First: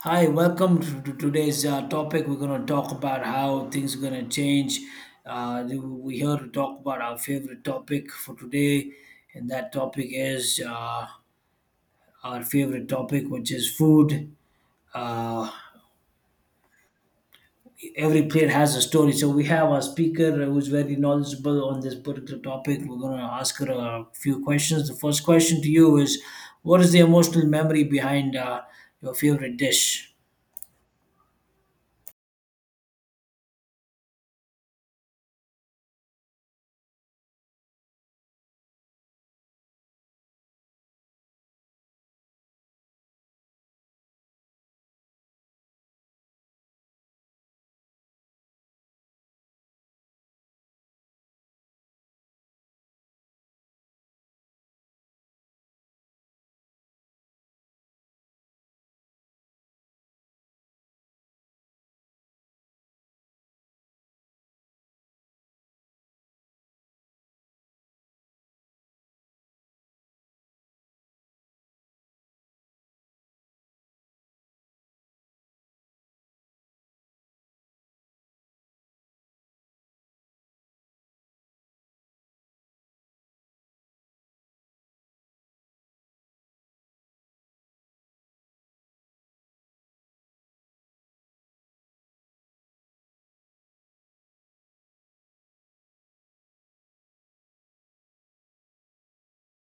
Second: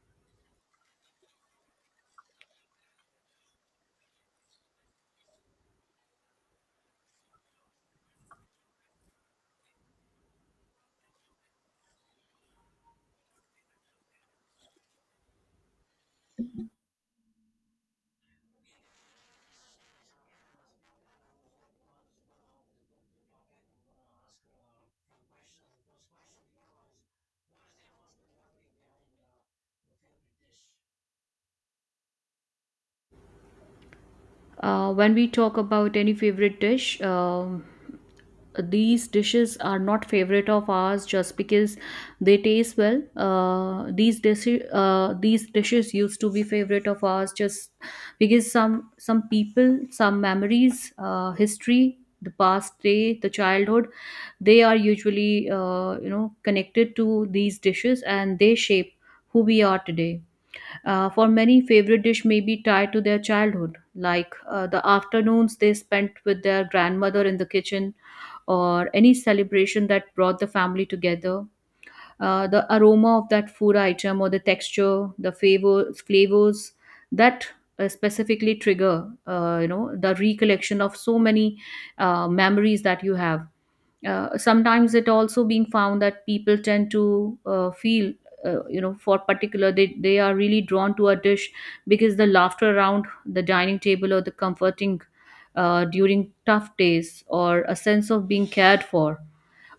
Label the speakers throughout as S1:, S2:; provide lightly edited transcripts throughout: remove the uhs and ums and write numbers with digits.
S1: Hi, welcome to, today's topic. We're going to talk about how things are going to change. We're here to talk about our favorite topic for today, and that topic is our favorite topic, which is food. Uh, every plate has a story. So we have a speaker who's very knowledgeable on this particular topic. We're going to ask her a few questions. The first question to you is, what is the emotional memory behind your favorite dish?
S2: When we talk about any favorite dish, these dishes are not favorite of ours just because they taste well. These dishes used to be favorite of ours just because some people, some memories, history, the past day, the childhood. They are usually connected to these dishes, and they shape who we are today. For many, favorite dish may be tied to their childhood, like the afternoons they spent with their grandmother in the kitchen, or any celebration that brought the family together. The aroma of that food item, or the texture, the favor, flavors that specifically trigger the recollection of so many memories that you have. Sometimes it also being found that people tend to feel for particular they are really drawn to a dish because the laughter around the dining table, or the comforting during tough days, or a sense of being cared for.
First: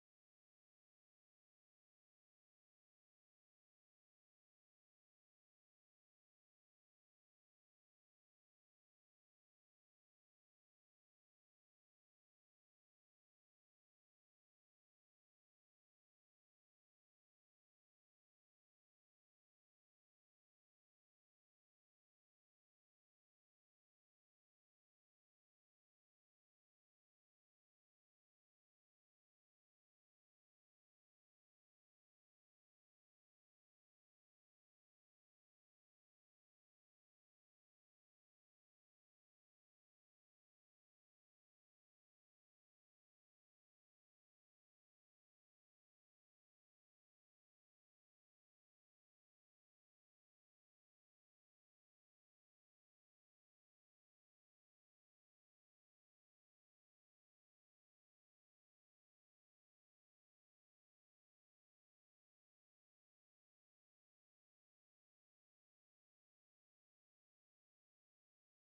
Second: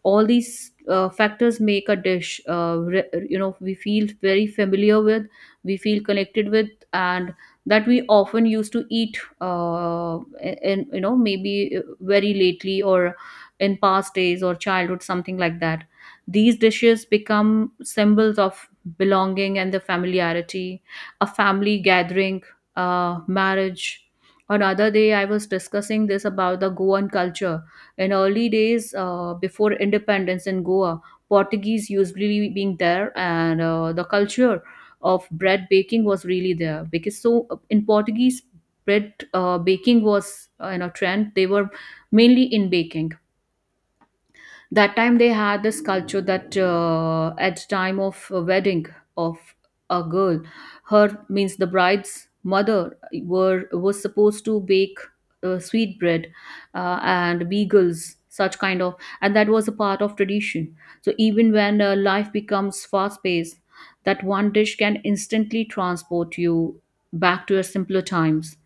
S2: All these factors make a dish we feel very familiar with, we feel connected with, and that we often used to eat in maybe very lately, or in past days, or childhood, something like that. These dishes become symbols of belonging and the familiarity, a family gathering, marriage. Another day, I was discussing this about the Goan culture. In early days, before independence in Goa, Portuguese usually being there, and the culture of bread baking was really there because in Portuguese, bread baking was in a trend. They were mainly in baking. That time they had this culture that at time of a wedding of a girl, her means the bride's mother were was supposed to bake sweet bread and beagles, such kind of, and that was a part of tradition. So even when life becomes fast paced, that one dish can instantly transport you back to your simpler times.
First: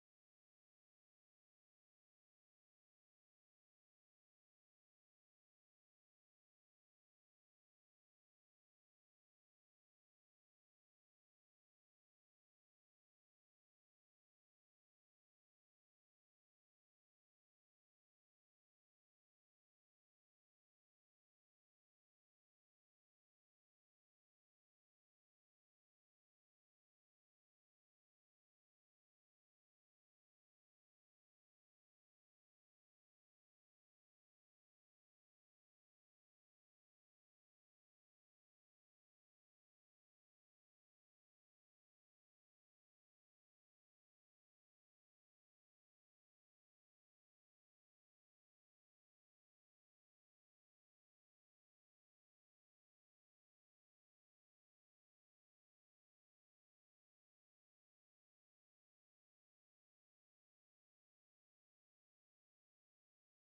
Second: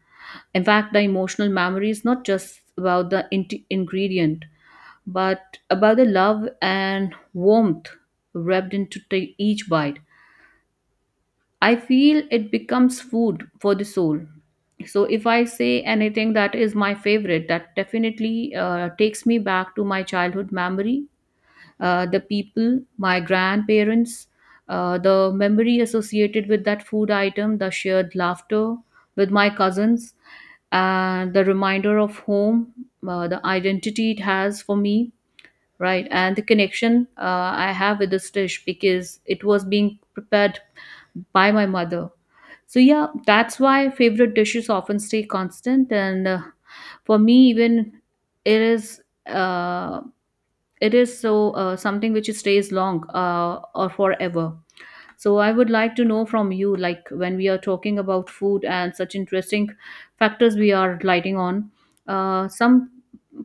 S2: In fact, the emotional memory is not just about the ingredient, but about the love and warmth wrapped into each bite. I feel it becomes food for the soul. So if I say anything that is my favorite, that definitely takes me back to my childhood memory, the people, my grandparents, the memory associated with that food item, the shared laughter with my cousins, and the reminder of home, the identity it has for me, right? And the connection I have with this dish because it was being prepared by my mother. So yeah, that's why favorite dishes often stay constant, and for me, even it is, uh, it is so, something which stays long, or forever. So I would like to know from you, like when we are talking about food and such interesting factors we are lighting on, some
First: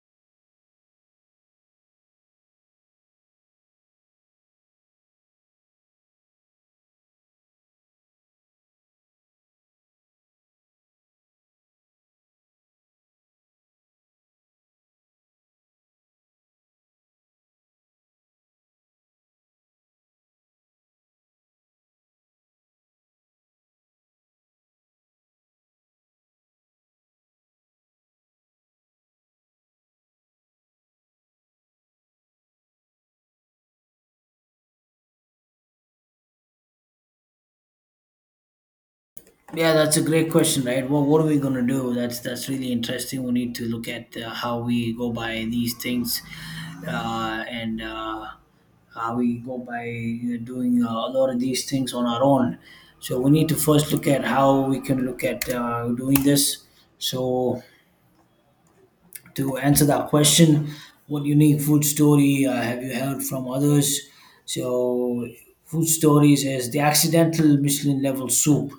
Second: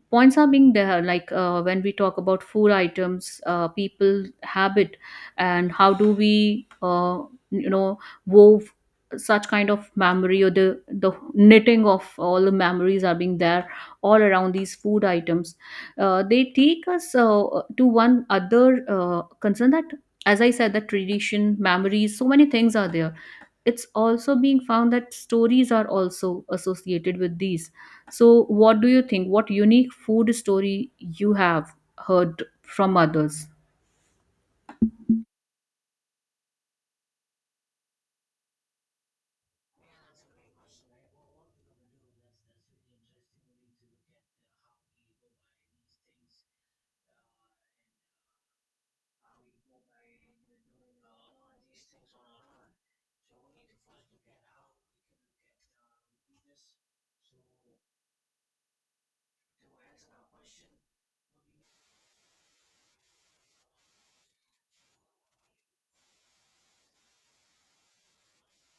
S2: points are being there, like when we talk about food items, people habit, and how do we, you know, wove such kind of memory, or the knitting of all the memories are being there all around these food items. They take us to one other concern that, as I said, the tradition, memories, so many things are there. It's also being found that stories are also associated with these. So, what do you think? What unique food story you have heard from others?
S1: Yeah, that's a great question, right? Well, what are we gonna do? That's really interesting. We need to look at how we go by these things, and how we go by doing a lot of these things on our own. So we need to first look at how we can look at doing this. So to answer that question, what unique food story have you heard from others? So food stories is the accidental Michelin level soup.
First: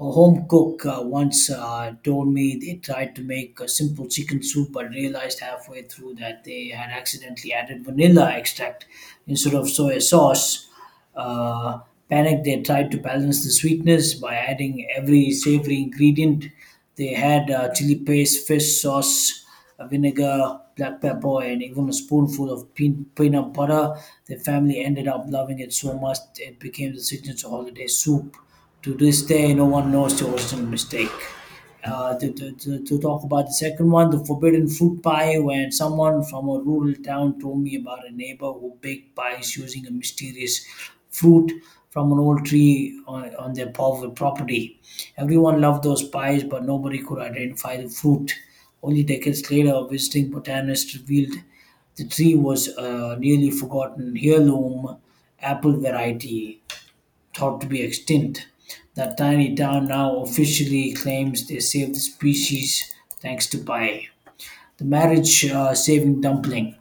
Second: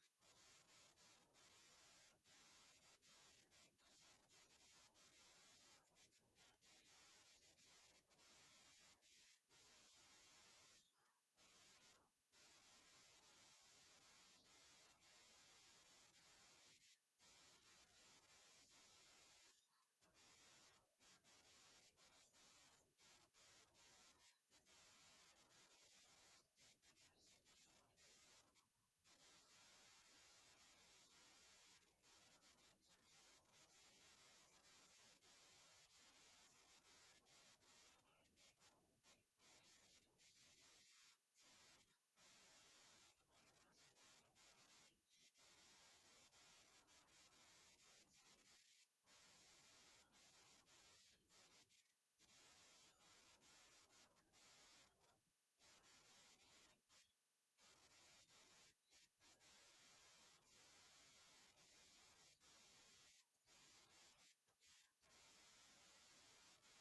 S1: A home cook once told me they tried to make a simple chicken soup but realized halfway through that they had accidentally added vanilla extract instead of soy sauce. Uh, panic, they tried to balance the sweetness by adding every savory ingredient. They had chili paste, fish sauce, vinegar, black pepper, and even a spoonful of peanut butter. The family ended up loving it so much it became the signature holiday soup. To this day, no one knows the original mistake. To talk about the second one, the forbidden fruit pie, when someone from a rural town told me about a neighbor who baked pies using a mysterious fruit from an old tree on, their property. Everyone loved those pies, but nobody could identify the fruit. Only decades later, a visiting botanist revealed the tree was a nearly forgotten heirloom apple variety thought to be extinct. That tiny town now officially claims they saved the species thanks to pie. The marriage saving dumpling.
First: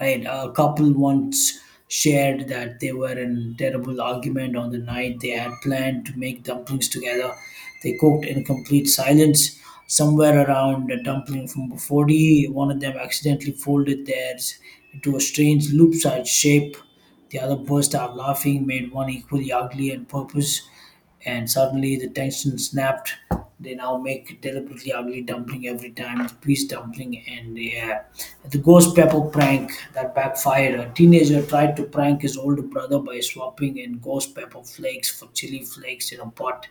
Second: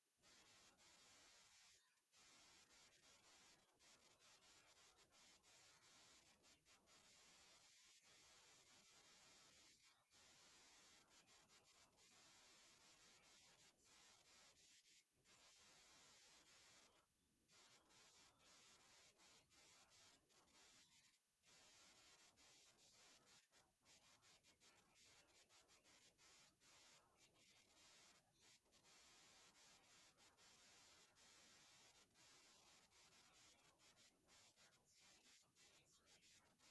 S1: Right, a couple once shared that they were in terrible argument on the night they had planned to make dumplings together. They cooked in complete silence. Somewhere around a dumpling from 40, one of them accidentally folded theirs into a strange loop-sized shape. The other burst out laughing, made one equally ugly and purpose, and suddenly the tension snapped. They now make deliberately ugly dumpling every time. It's peace dumpling, and yeah, the ghost pepper prank that backfired. A teenager tried to prank his older brother by swapping in ghost pepper flakes for chili flakes in a pot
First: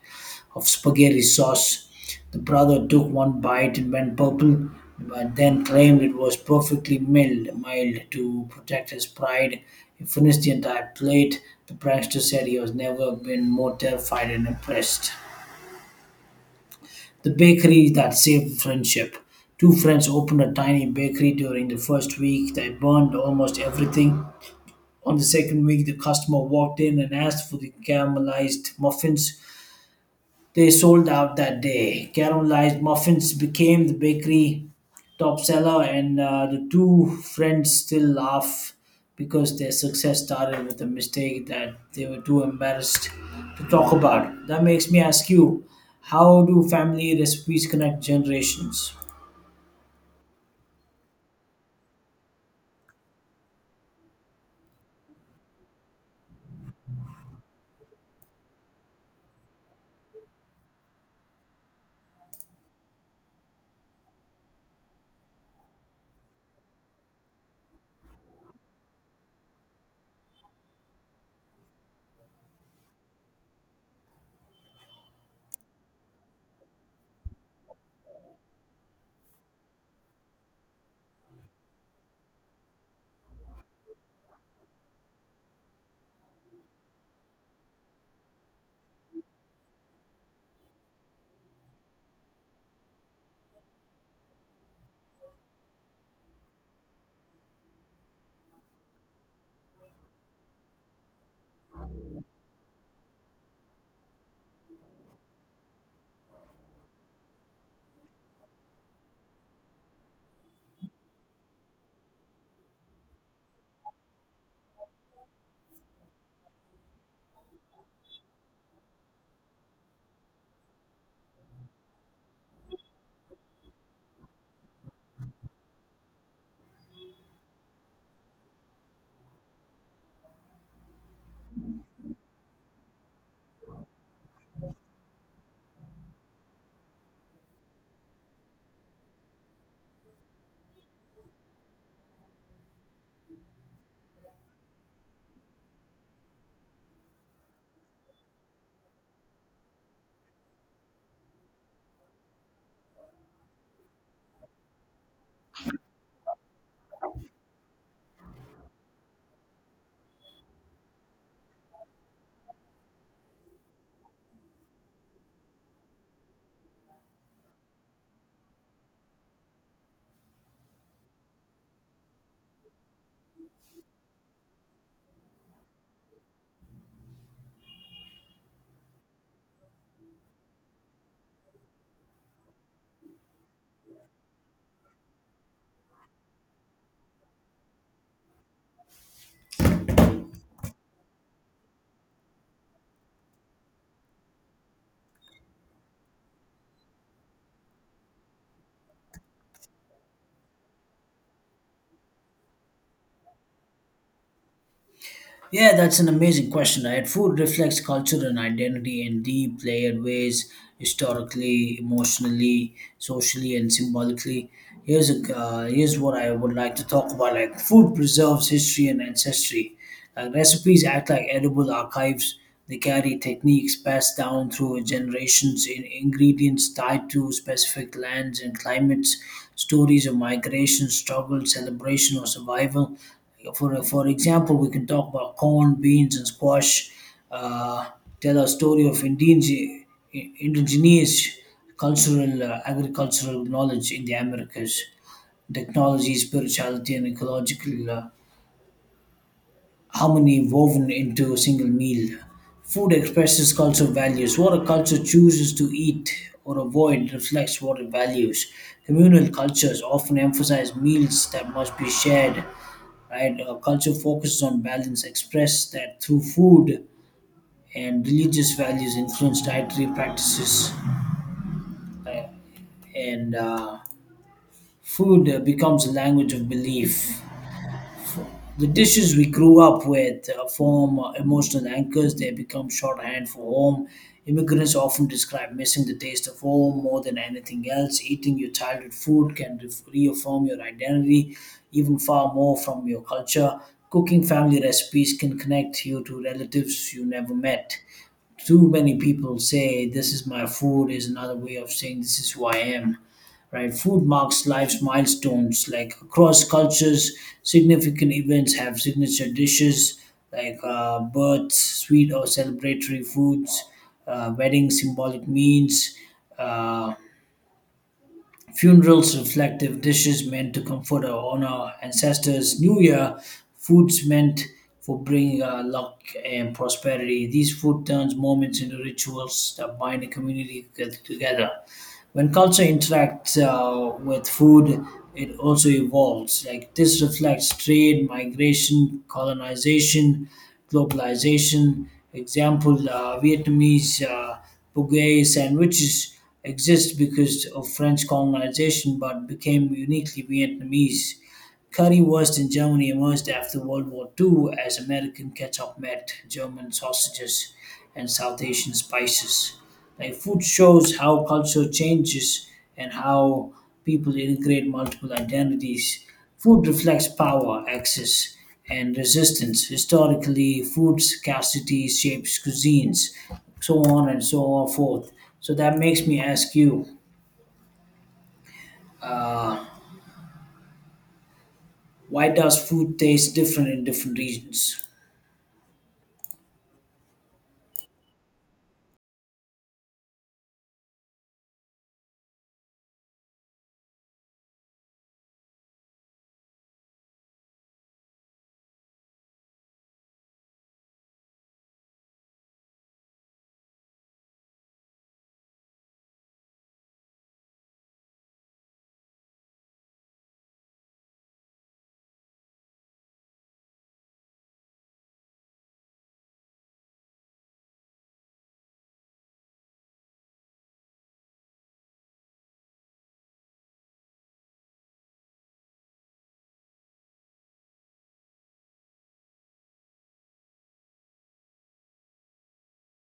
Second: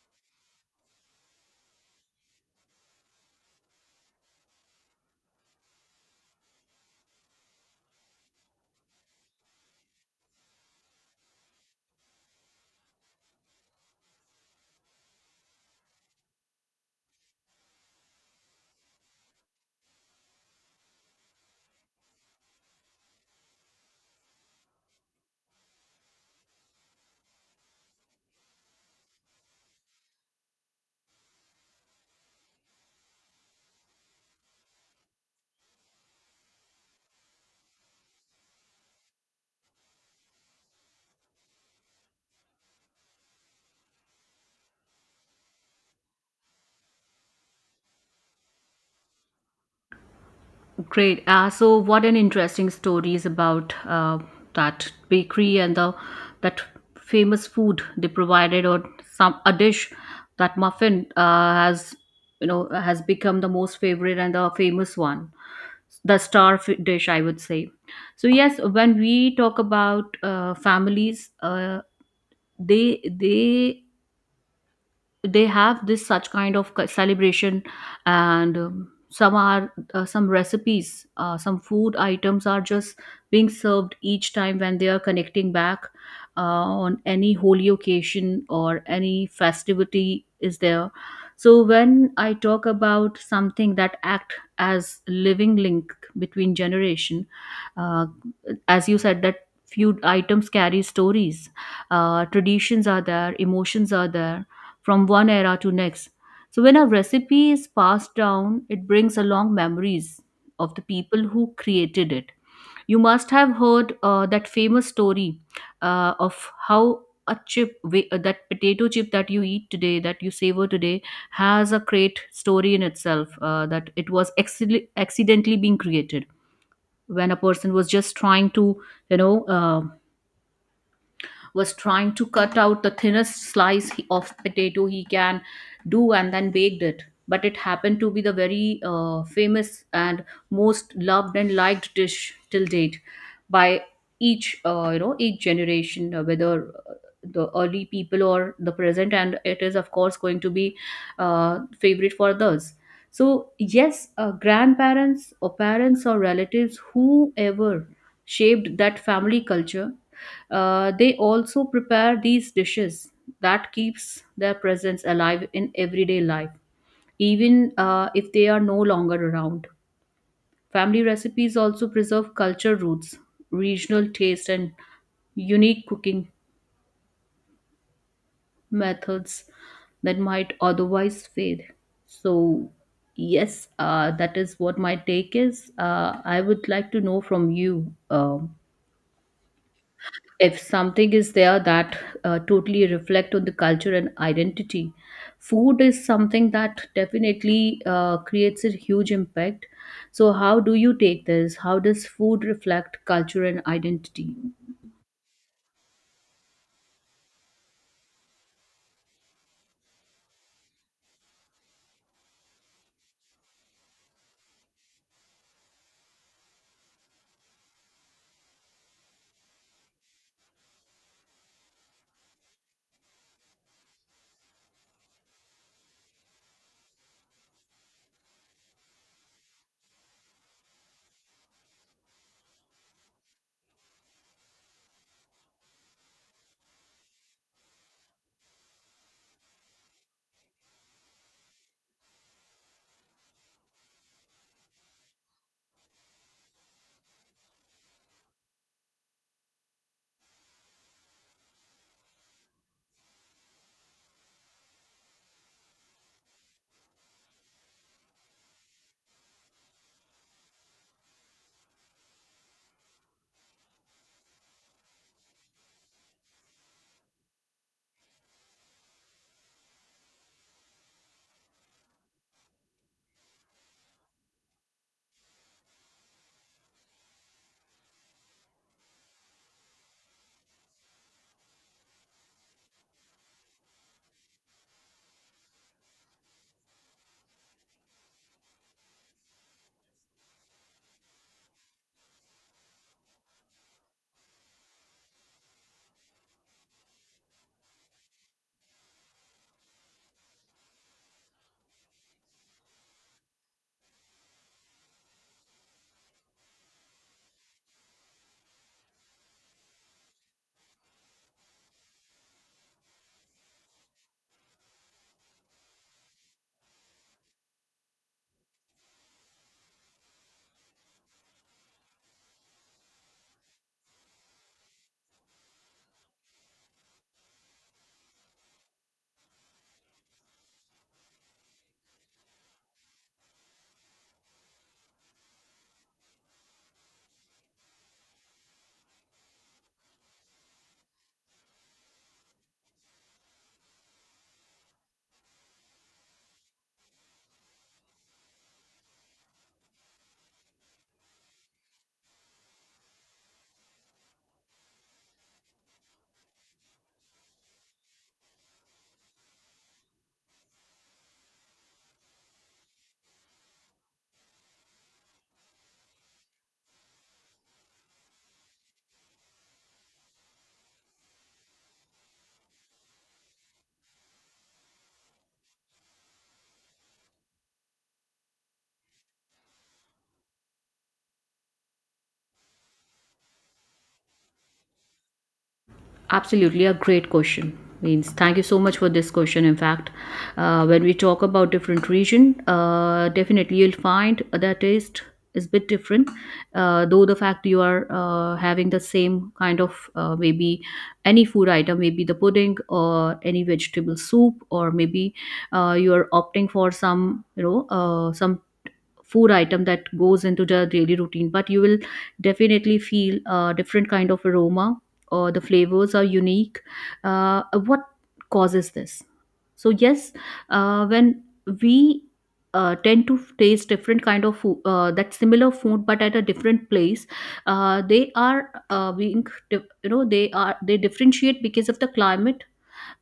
S1: of spaghetti sauce. The brother took one bite and went purple, but then claimed it was perfectly mild to protect his pride. He finished the entire plate. The prankster said he has never been more terrified and impressed. The bakery that saved friendship. Two friends opened a tiny bakery during the first week. They burned almost everything. On the second week, the customer walked in and asked for the caramelized muffins. They sold out that day. Caramelized muffins became the bakery top seller, and the two friends still laugh because their success started with a mistake that they were too embarrassed to talk about. That makes me ask you, how do family recipes connect generations?
S2: Great. So, what an interesting stories about that bakery and the that famous food they provided, or some a dish, that muffin has has become the most favorite and the famous one, the star dish, I would say. So yes, when we talk about families, they they they have this such kind of celebration, and some are some recipes, some food items are just being served each time when they are connecting back uh, on any holy occasion, or any festivity is there. So when I talk about something that act as living link between generation, uh, as you said that few items carry stories, traditions are there, emotions are there, from one era to next. So when a recipe is passed down, it brings along memories of the people who created it. You must have heard that famous story of how a chip, that potato chip that you eat today, that you savor today, has a great story in itself. That it was accidentally being created when a person was just trying to, you know, uh, was trying to cut out the thinnest slice of potato he can do, and then baked it. But it happened to be the very famous and most loved and liked dish till date by each each generation, whether the early people or the present, and it is of course going to be favorite for others. So yes, grandparents or parents or relatives, whoever shaped that family culture, they also prepare these dishes that keeps their presence alive in everyday life even if they are no longer around. Family recipes also preserve culture roots, regional taste, and unique cooking methods that might otherwise fade. So yes, that is what my take is. I would like to know from you, if something is there that totally reflect on the culture and identity. Food is something that definitely creates a huge impact. So how do you take this? How does food reflect culture and identity?
S1: Yeah, that's an amazing question, right? Food reflects culture and identity in deep, layered ways, historically, emotionally, socially, and symbolically. Here's what I would like to talk about: like food preserves history and ancestry. Like recipes act like edible archives. They carry techniques passed down through generations, in ingredients tied to specific lands and climates, stories of migration, struggle, celebration, or survival. For example, we can talk about corn, beans, and squash. Uh, tell a story of indigenous cultural, agricultural knowledge in the Americas, technology, spirituality, and ecological harmony woven into a single meal. Food expresses cultural values. What a culture chooses to eat or avoid reflects what it values. Communal cultures often emphasize meals that must be shared, right? A culture focuses on balance, express that through food, and religious values influence dietary practices. And food becomes a language of belief. The dishes we grew up with form emotional anchors. They become shorthand for home. Immigrants often describe missing the taste of home more than anything else. Eating your childhood food can re reaffirm your identity, even far more from your culture. Cooking family recipes can connect you to relatives you never met. Too many people say this is my food is another way of saying this is who I am, right? Food marks life's milestones. Like across cultures, significant events have signature dishes like births, sweet or celebratory foods, weddings, symbolic means. Uh, Funerals, reflective dishes meant to comfort or honor ancestors. New Year, foods meant for bringing luck and prosperity. These food turns moments into rituals that bind a community together. When culture interacts with food, it also evolves, like this reflects trade, migration, colonization, globalization. Example, Vietnamese bugey sandwiches exist because of French colonization but became uniquely Vietnamese. Curry was in Germany, emerged after World War II as American ketchup met German sausages and South Asian spices. Like food shows how culture changes and how people integrate multiple identities. Food reflects power, access, and resistance. Historically, food scarcity shapes cuisines, so on and so on forth. So that makes me ask you, why does food taste different in different regions?
S2: Absolutely, a great question. Means thank you so much for this question. In fact, when we talk about different region, definitely you'll find that taste is bit different. Though the fact you are having the same kind of, maybe any food item, maybe the pudding or any vegetable soup, or maybe you are opting for some some food item that goes into the daily routine, but you will definitely feel a different kind of aroma, or the flavors are unique. What causes this? So yes, when we tend to taste different kind of food, that similar food but at a different place, they are being they differentiate because of the climate,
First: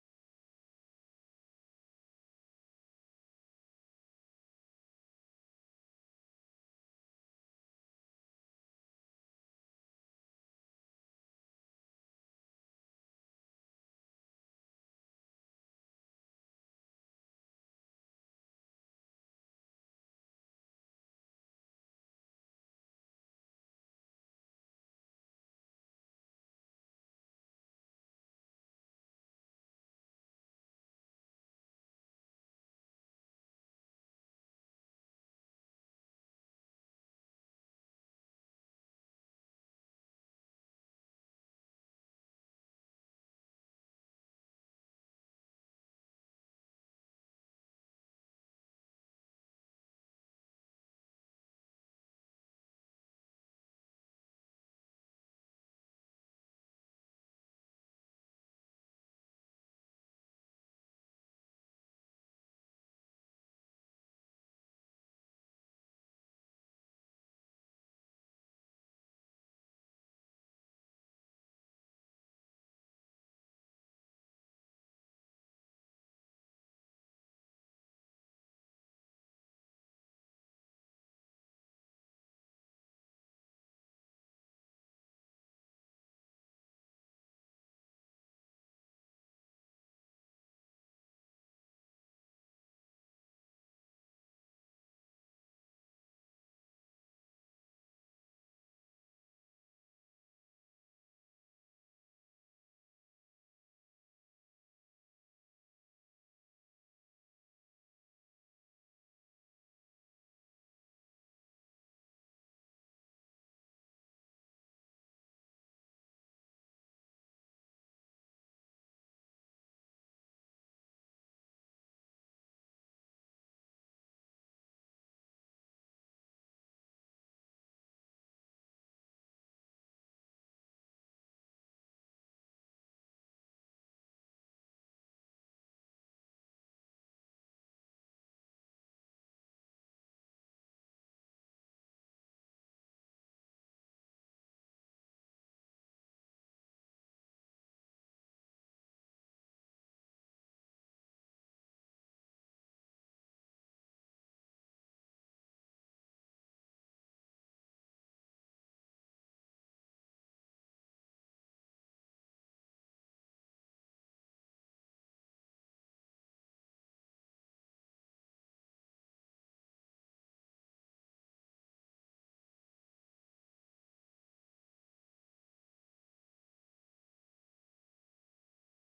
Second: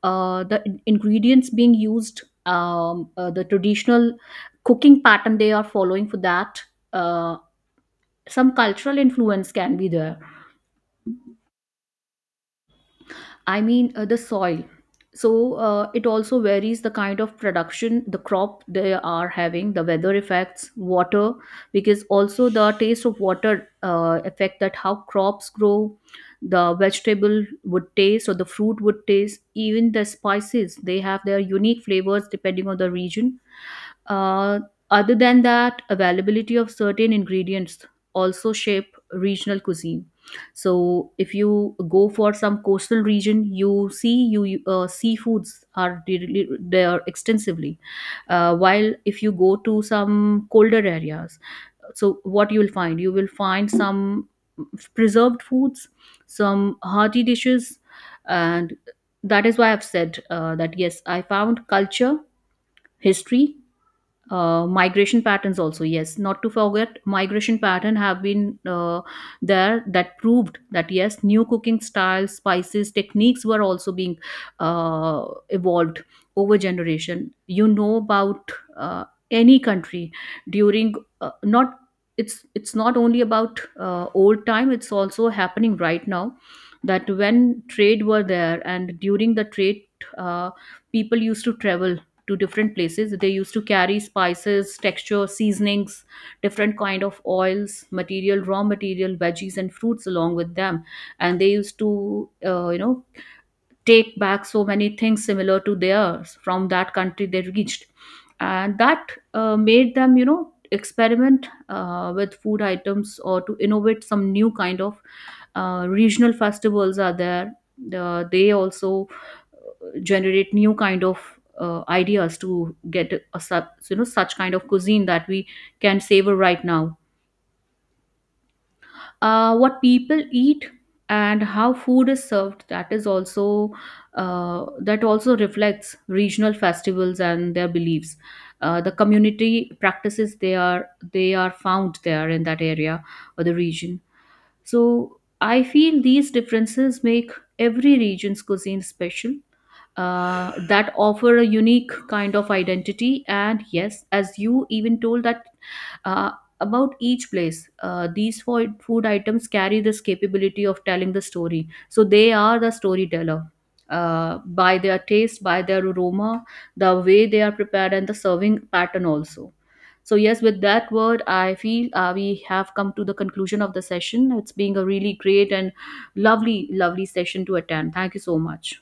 S2: the ingredients being used, the traditional cooking pattern they are following for that, uh, some cultural influence can be there. I mean, the soil. So it also varies the kind of production, the crop they are having, the weather effects, water. Because also the taste of water affect that how crops grow, the vegetable would taste, or the fruit would taste. Even the spices, they have their unique flavors depending on the region. Uh, other than that, availability of certain ingredients also shape regional cuisine. So, if you go for some coastal region, you see seafoods are really there extensively. While if you go to some colder areas, so what you will find some preserved foods, some hearty dishes, and that is why I've said that yes, I found culture, history, migration patterns also. Yes, not to forget migration pattern have been there, that proved that yes, new cooking styles, spices, techniques were also being evolved over generation. You know about any country during, not, it's not only about old time, it's also happening right now. That when trade were there, and during the trade, uh, people used to travel to different places. They used to carry spices, texture, seasonings, different kind of oils, material, raw material, veggies and fruits along with them. And they used to uh, you know take back so many things similar to theirs from that country they reached, and that made them experiment with food items, or to innovate some new kind of. Regional festivals are there. They also generate new kind of ideas to get a, such kind of cuisine that we can savor right now. What people eat and how food is served, that is also, that also reflects regional festivals and their beliefs, the community practices they are, they are found there in that area or the region. So I feel these differences make every region's cuisine special, that offer a unique kind of identity. And yes, as you even told that, uh, about each place, these food items carry this capability of telling the story. So they are the storyteller. By their taste, by their aroma, the way they are prepared, and the serving pattern also. So yes, with that word, I feel we have come to the conclusion of the session. It's being a really great and lovely, lovely session to attend. Thank you so much.